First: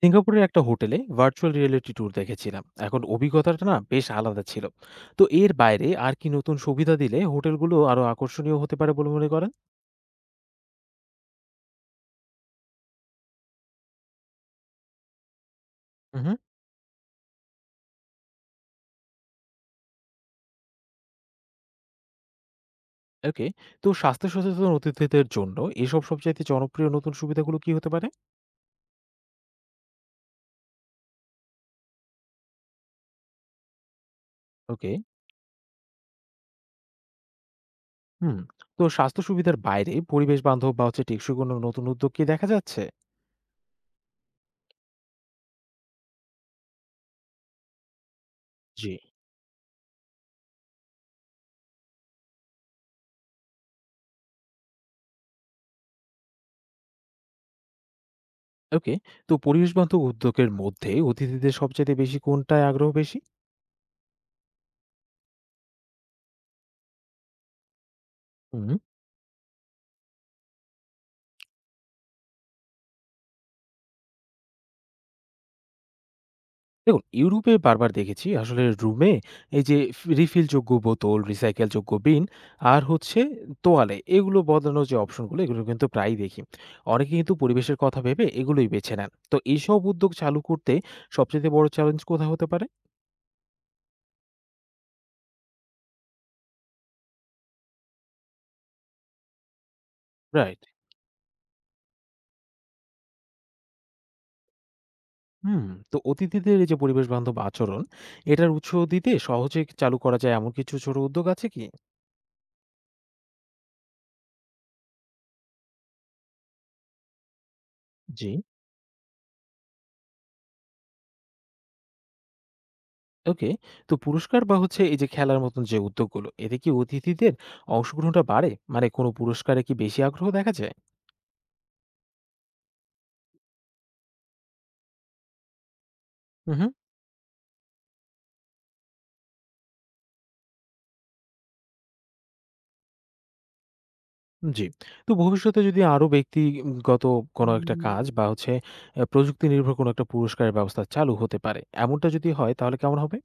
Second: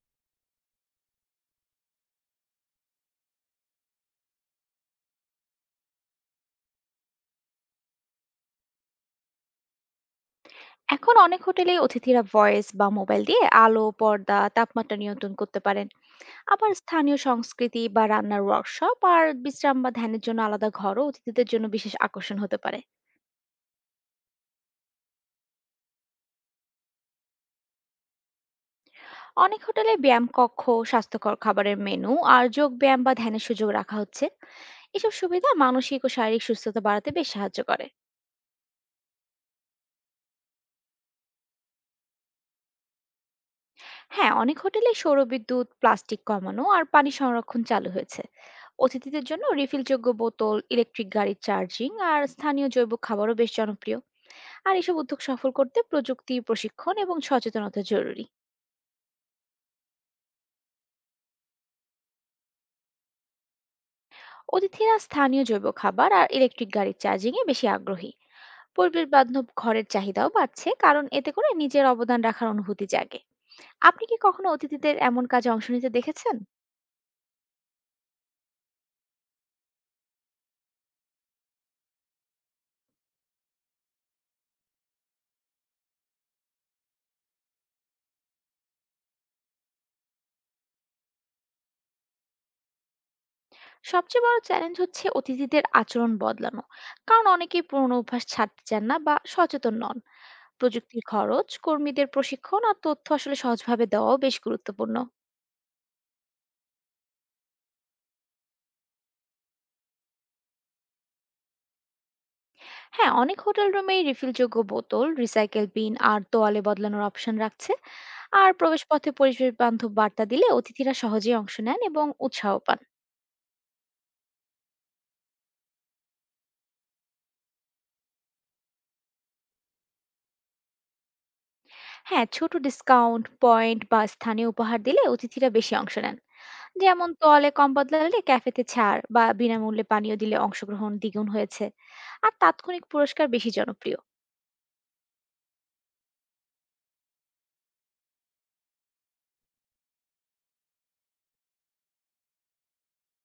সিঙ্গাপুরের একটা হোটেলে ভার্চুয়াল রিয়েলিটি ট্যুর দেখেছিলাম, এখন অভিজ্ঞতাটা না বেশ আলাদা ছিল। তো এর বাইরে আর কি নতুন সুবিধা দিলে হোটেলগুলো আরো আকর্ষণীয় হতে পারে বলে মনে করেন? এখন অনেক হোটেলেই অতিথিরা ভয়েস বা মোবাইল দিয়ে আলো পর্দা তাপমাত্রা নিয়ন্ত্রণ করতে পারেন। হুম। আবার স্থানীয় সংস্কৃতি বা রান্নার ওয়ার্কশপ আর বিশ্রাম বা ধ্যানের জন্য আলাদা ঘরও অতিথিদের জন্য বিশেষ আকর্ষণ হতে পারে। ওকে। তো স্বাস্থ্য সচেতন অতিথিদের জন্য এসব সবচাইতে জনপ্রিয় নতুন সুবিধাগুলো কি হতে পারে? অনেক হোটেলে ব্যায়াম কক্ষ, স্বাস্থ্যকর খাবারের মেনু আর যোগ ব্যায়াম বা ধ্যানের সুযোগ রাখা হচ্ছে। ওকে। এসব সুবিধা মানসিক ও শারীরিক সুস্থতা বাড়াতে বেশ সাহায্য করে। হুম। তো স্বাস্থ্য সুবিধার বাইরে পরিবেশ বান্ধব বা টেকসই কোনো নতুন উদ্যোগ কি দেখা যাচ্ছে? হ্যাঁ, অনেক হোটেলে সৌরবিদ্যুৎ, প্লাস্টিক কমানো আর পানি সংরক্ষণ চালু হয়েছে। জি। অতিথিদের জন্য রিফিলযোগ্য বোতল, ইলেকট্রিক গাড়ির চার্জিং আর স্থানীয় জৈব খাবারও বেশ জনপ্রিয়। আর এসব উদ্যোগ সফল করতে প্রযুক্তি, প্রশিক্ষণ এবং সচেতনতা জরুরি। ওকে। তো পরিবেশ বান্ধব উদ্যোগের মধ্যে অতিথিদের সবচেয়ে বেশি কোনটায় আগ্রহ বেশি? অতিথিরা স্থানীয় জৈব খাবার আর ইলেকট্রিক গাড়ির চার্জিংয়ে বেশি আগ্রহী। হুম। পরিবেশ বান্ধব ঘরের চাহিদাও বাড়ছে, কারণ এতে করে নিজের অবদান রাখার অনুভূতি জাগে। আপনি কি কখনো অতিথিদের এমন কাজে অংশ নিতে দেখেছেন? দেখুন, ইউরোপে বারবার দেখেছি আসলে রুমে এই যে রিফিলযোগ্য বোতল, রিসাইকেলযোগ্য বিন আর তোয়ালে এগুলো বদলানোর যে অপশনগুলো এগুলো কিন্তু প্রায়ই দেখি। অনেকে কিন্তু পরিবেশের কথা ভেবে এগুলোই বেছে নেন। তো এইসব উদ্যোগ চালু করতে সবচাইতে বড় চ্যালেঞ্জ কোথায় হতে পারে? সবচেয়ে বড় চ্যালেঞ্জ হচ্ছে অতিথিদের আচরণ বদলানো, কারণ অনেকেই পুরনো অভ্যাস ছাড়তে চান না বা সচেতন নন। রাইট। প্রযুক্তির খরচ, কর্মীদের প্রশিক্ষণ আর তথ্য আসলে সহজভাবে দেওয়াও বেশ গুরুত্বপূর্ণ। হুম। তো অতিথিদের এই যে পরিবেশ বান্ধব আচরণ এটার উৎস দিতে সহজে চালু করা যায় এমন কিছু ছোট উদ্যোগ আছে কি? হ্যাঁ, অনেক হোটেল রুমেই রিফিলযোগ্য বোতল, রিসাইকেল বিন আর তোয়ালে বদলানোর অপশন রাখছে। জি। আর প্রবেশপথে পরিবেশ বান্ধব বার্তা দিলে অতিথিরা সহজেই অংশ নেন এবং উৎসাহ পান। ওকে। তো পুরস্কার বা এই যে খেলার মতন যে উদ্যোগগুলো এতে কি অতিথিদের অংশগ্রহণটা বাড়ে? মানে কোনো পুরস্কারে কি বেশি আগ্রহ দেখা যায়? হ্যাঁ, ছোট ডিসকাউন্ট, পয়েন্ট বা স্থানীয় উপহার দিলে অতিথিরা বেশি অংশ নেন। হুম। যেমন তলে কম বদলালে ক্যাফেতে ছাড় বা বিনামূল্যে পানীয় দিলে অংশগ্রহণ দ্বিগুণ হয়েছে। আর তাৎক্ষণিক পুরস্কার বেশি জনপ্রিয়। জি। তো ভবিষ্যতে যদি আরো ব্যক্তিগত কোনো একটা কাজ বা প্রযুক্তি নির্ভর কোনো একটা পুরস্কারের ব্যবস্থা চালু হতে পারে, এমনটা যদি হয় তাহলে কেমন হবে?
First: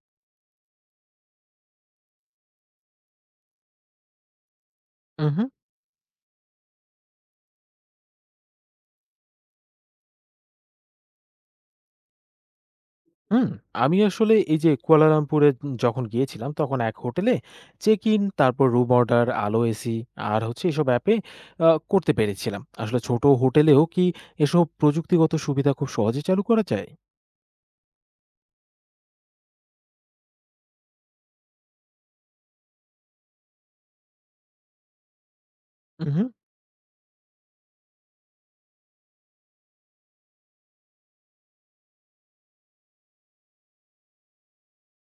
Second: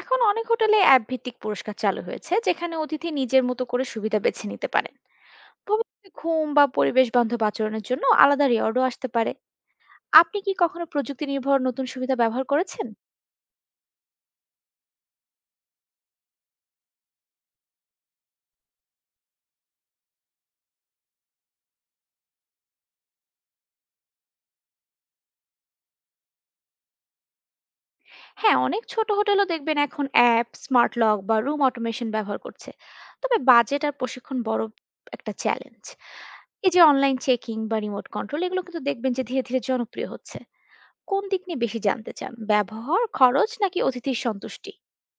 এখন অনেক হোটেলে অ্যাপ ভিত্তিক পুরস্কার চালু হয়েছে, যেখানে অতিথি নিজের মতো করে সুবিধা বেছে নিতে পারেন। হুম। ভবিষ্যতে ঘুম বা পরিবেশ বান্ধব আচরণের জন্য আলাদা রিওয়ার্ডও আসতে পারে। আপনি কি কখনো প্রযুক্তি নির্ভর নতুন সুবিধা ব্যবহার করেছেন? হুম, আমি আসলে এই যে কুয়ালালামপুরে যখন গিয়েছিলাম তখন এক হোটেলে চেক ইন, তারপর রুম অর্ডার, আলো, এসি আর এসব অ্যাপে করতে পেরেছিলাম। আসলে ছোট হোটেলেও কি এসব প্রযুক্তিগত সুবিধা খুব সহজে চালু করা যায়? হ্যাঁ, অনেক ছোট হোটেলও দেখবেন এখন অ্যাপ, স্মার্ট লক বা রুম অটোমেশন ব্যবহার করছে। তবে বাজেট আর প্রশিক্ষণ বড় একটা চ্যালেঞ্জ। হুম। এই যে অনলাইন চেকিং বা রিমোট কন্ট্রোল এগুলো কিন্তু দেখবেন যে ধীরে ধীরে জনপ্রিয় হচ্ছে। কোন দিক নিয়ে বেশি জানতে চান? ব্যবহার, খরচ নাকি অতিথির সন্তুষ্টি?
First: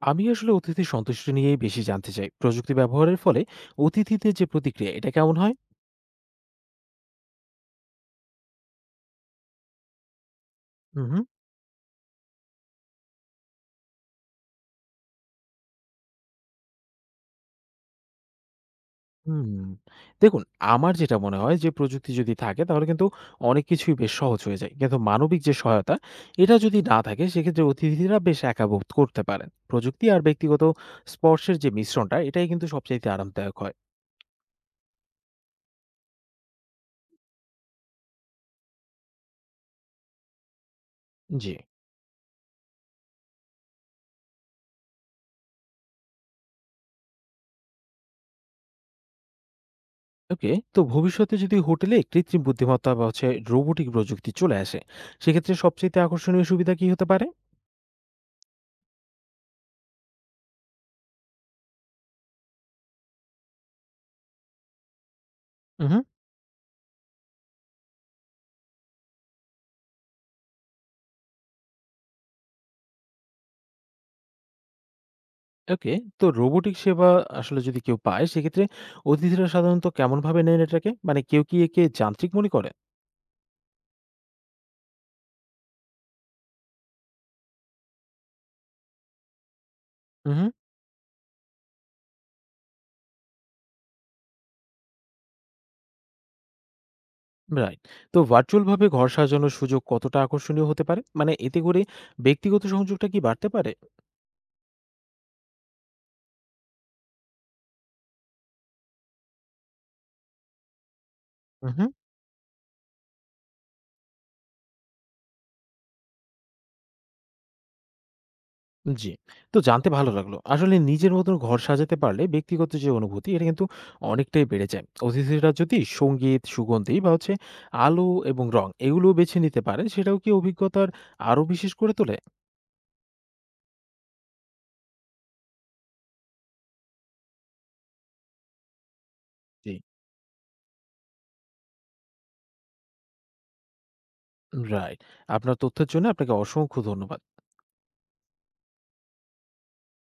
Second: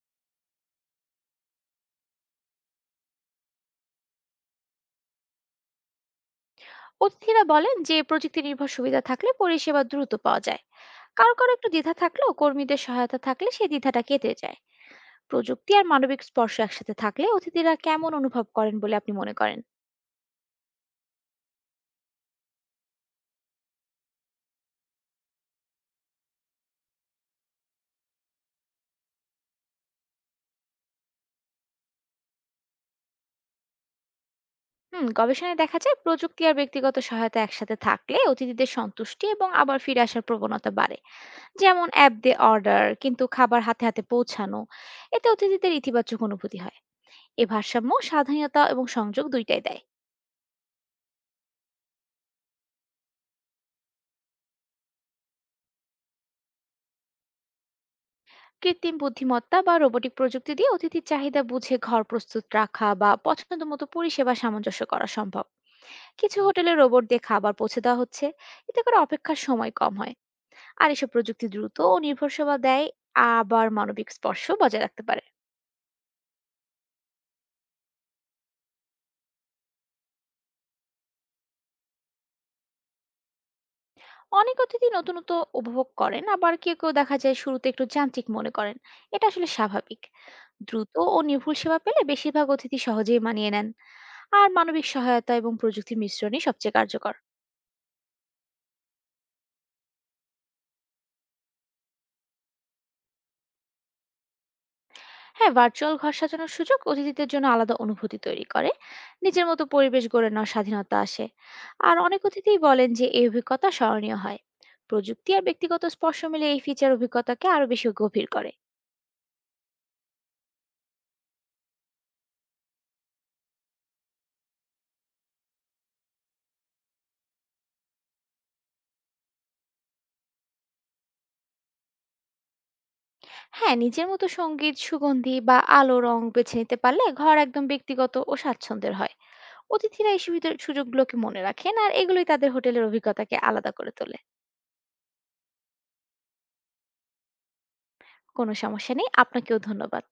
আমি আসলে অতিথির সন্তুষ্টি নিয়েই বেশি জানতে চাই। প্রযুক্তি ব্যবহারের ফলে অতিথিদের যে প্রতিক্রিয়া এটা কেমন হয়? অতিথিরা বলেন যে প্রযুক্তি নির্ভর সুবিধা থাকলে পরিষেবা দ্রুত পাওয়া যায়। হুম। কারো কারো একটু দ্বিধা থাকলেও কর্মীদের সহায়তা থাকলে সেই দ্বিধাটা কেটে যায়। প্রযুক্তি আর মানবিক স্পর্শ একসাথে থাকলে অতিথিরা কেমন অনুভব করেন বলে আপনি মনে করেন? হুম। দেখুন, আমার যেটা মনে হয় যে প্রযুক্তি যদি থাকে তাহলে কিন্তু অনেক কিছুই বেশ সহজ হয়ে যায়। কিন্তু মানবিক যে সহায়তা এটা যদি না থাকে সেক্ষেত্রে অতিথিরা বেশ একা বোধ করতে পারেন। প্রযুক্তি আর ব্যক্তিগত স্পর্শের যে মিশ্রণটা এটাই কিন্তু সবচাইতে আরামদায়ক হয়। হুম, গবেষণায় দেখা যায় প্রযুক্তি আর ব্যক্তিগত সহায়তা একসাথে থাকলে অতিথিদের সন্তুষ্টি এবং আবার ফিরে আসার প্রবণতা বাড়ে। জি। যেমন অ্যাপ দিয়ে অর্ডার কিন্তু খাবার হাতে হাতে পৌঁছানো, এতে অতিথিদের ইতিবাচক অনুভূতি হয়। এ ভারসাম্য স্বাধীনতা এবং সংযোগ দুইটাই দেয়। ওকে। তো ভবিষ্যতে যদি হোটেলে কৃত্রিম বুদ্ধিমত্তা বা রোবোটিক প্রযুক্তি চলে আসে, সেক্ষেত্রে সবচাইতে আকর্ষণীয় সুবিধা কি হতে পারে? কৃত্রিম বুদ্ধিমত্তা বা রোবোটিক প্রযুক্তি দিয়ে অতিথির চাহিদা বুঝে ঘর প্রস্তুত রাখা বা পছন্দ মতো পরিষেবা সামঞ্জস্য করা সম্ভব। উহু। কিছু হোটেলে রোবট দিয়ে খাবার পৌঁছে দেওয়া হচ্ছে, এতে করে অপেক্ষার সময় কম হয়। আর এসব প্রযুক্তি দ্রুত ও নির্ভর সেবা দেয়, আবার মানবিক স্পর্শ বজায় রাখতে পারে। ওকে। তো রোবোটিক সেবা আসলে যদি কেউ পায়, সেক্ষেত্রে অতিথিরা সাধারণত কেমনভাবে নেন এটাকে? মানে কেউ কি একে যান্ত্রিক মনে করে? অনেক অতিথি নতুনত্ব উপভোগ করেন, আবার কেউ কেউ দেখা যায় শুরুতে একটু যান্ত্রিক মনে করেন। এটা আসলে স্বাভাবিক। হুম, হুম। দ্রুত ও নির্ভুল সেবা পেলে বেশিরভাগ অতিথি সহজেই মানিয়ে নেন। আর মানবিক সহায়তা এবং প্রযুক্তির মিশ্রণই সবচেয়ে কার্যকর। রাইট। তো ভার্চুয়ালভাবে ঘর সাজানোর সুযোগ কতটা আকর্ষণীয় হতে পারে? মানে এতে করে ব্যক্তিগত সংযোগটা কি বাড়তে পারে? হ্যাঁ, ভার্চুয়াল ঘর সাজানোর সুযোগ অতিথিদের জন্য আলাদা অনুভূতি তৈরি করে। নিজের মতো পরিবেশ গড়ে নেওয়ার স্বাধীনতা আসে। হুম, হুম। আর অনেক অতিথিই বলেন যে এই অভিজ্ঞতা স্মরণীয় হয়। প্রযুক্তি আর ব্যক্তিগত স্পর্শ মিলে এই ফিচার অভিজ্ঞতাকে আরো বেশি গভীর করে। জি। তো জানতে ভালো লাগলো। আসলে নিজের মতন ঘর সাজাতে পারলে ব্যক্তিগত যে অনুভূতি, এটা কিন্তু অনেকটাই বেড়ে যায়। অতিথিরা যদি সংগীত, সুগন্ধি বা আলো এবং রং এগুলোও বেছে নিতে পারে, সেটাও কি অভিজ্ঞতার আরো বিশেষ করে তোলে? হ্যাঁ, নিজের মতো সঙ্গীত, সুগন্ধি বা আলো, রং বেছে নিতে পারলে ঘর একদম ব্যক্তিগত ও স্বাচ্ছন্দ্যের হয়। জি। অতিথিরা এই সুবিধার সুযোগগুলোকে মনে রাখেন, আর এগুলোই তাদের হোটেলের অভিজ্ঞতাকে আলাদা করে তোলে। রাইট। আপনার তথ্যের জন্য আপনাকে অসংখ্য ধন্যবাদ। কোনো সমস্যা নেই, আপনাকেও ধন্যবাদ।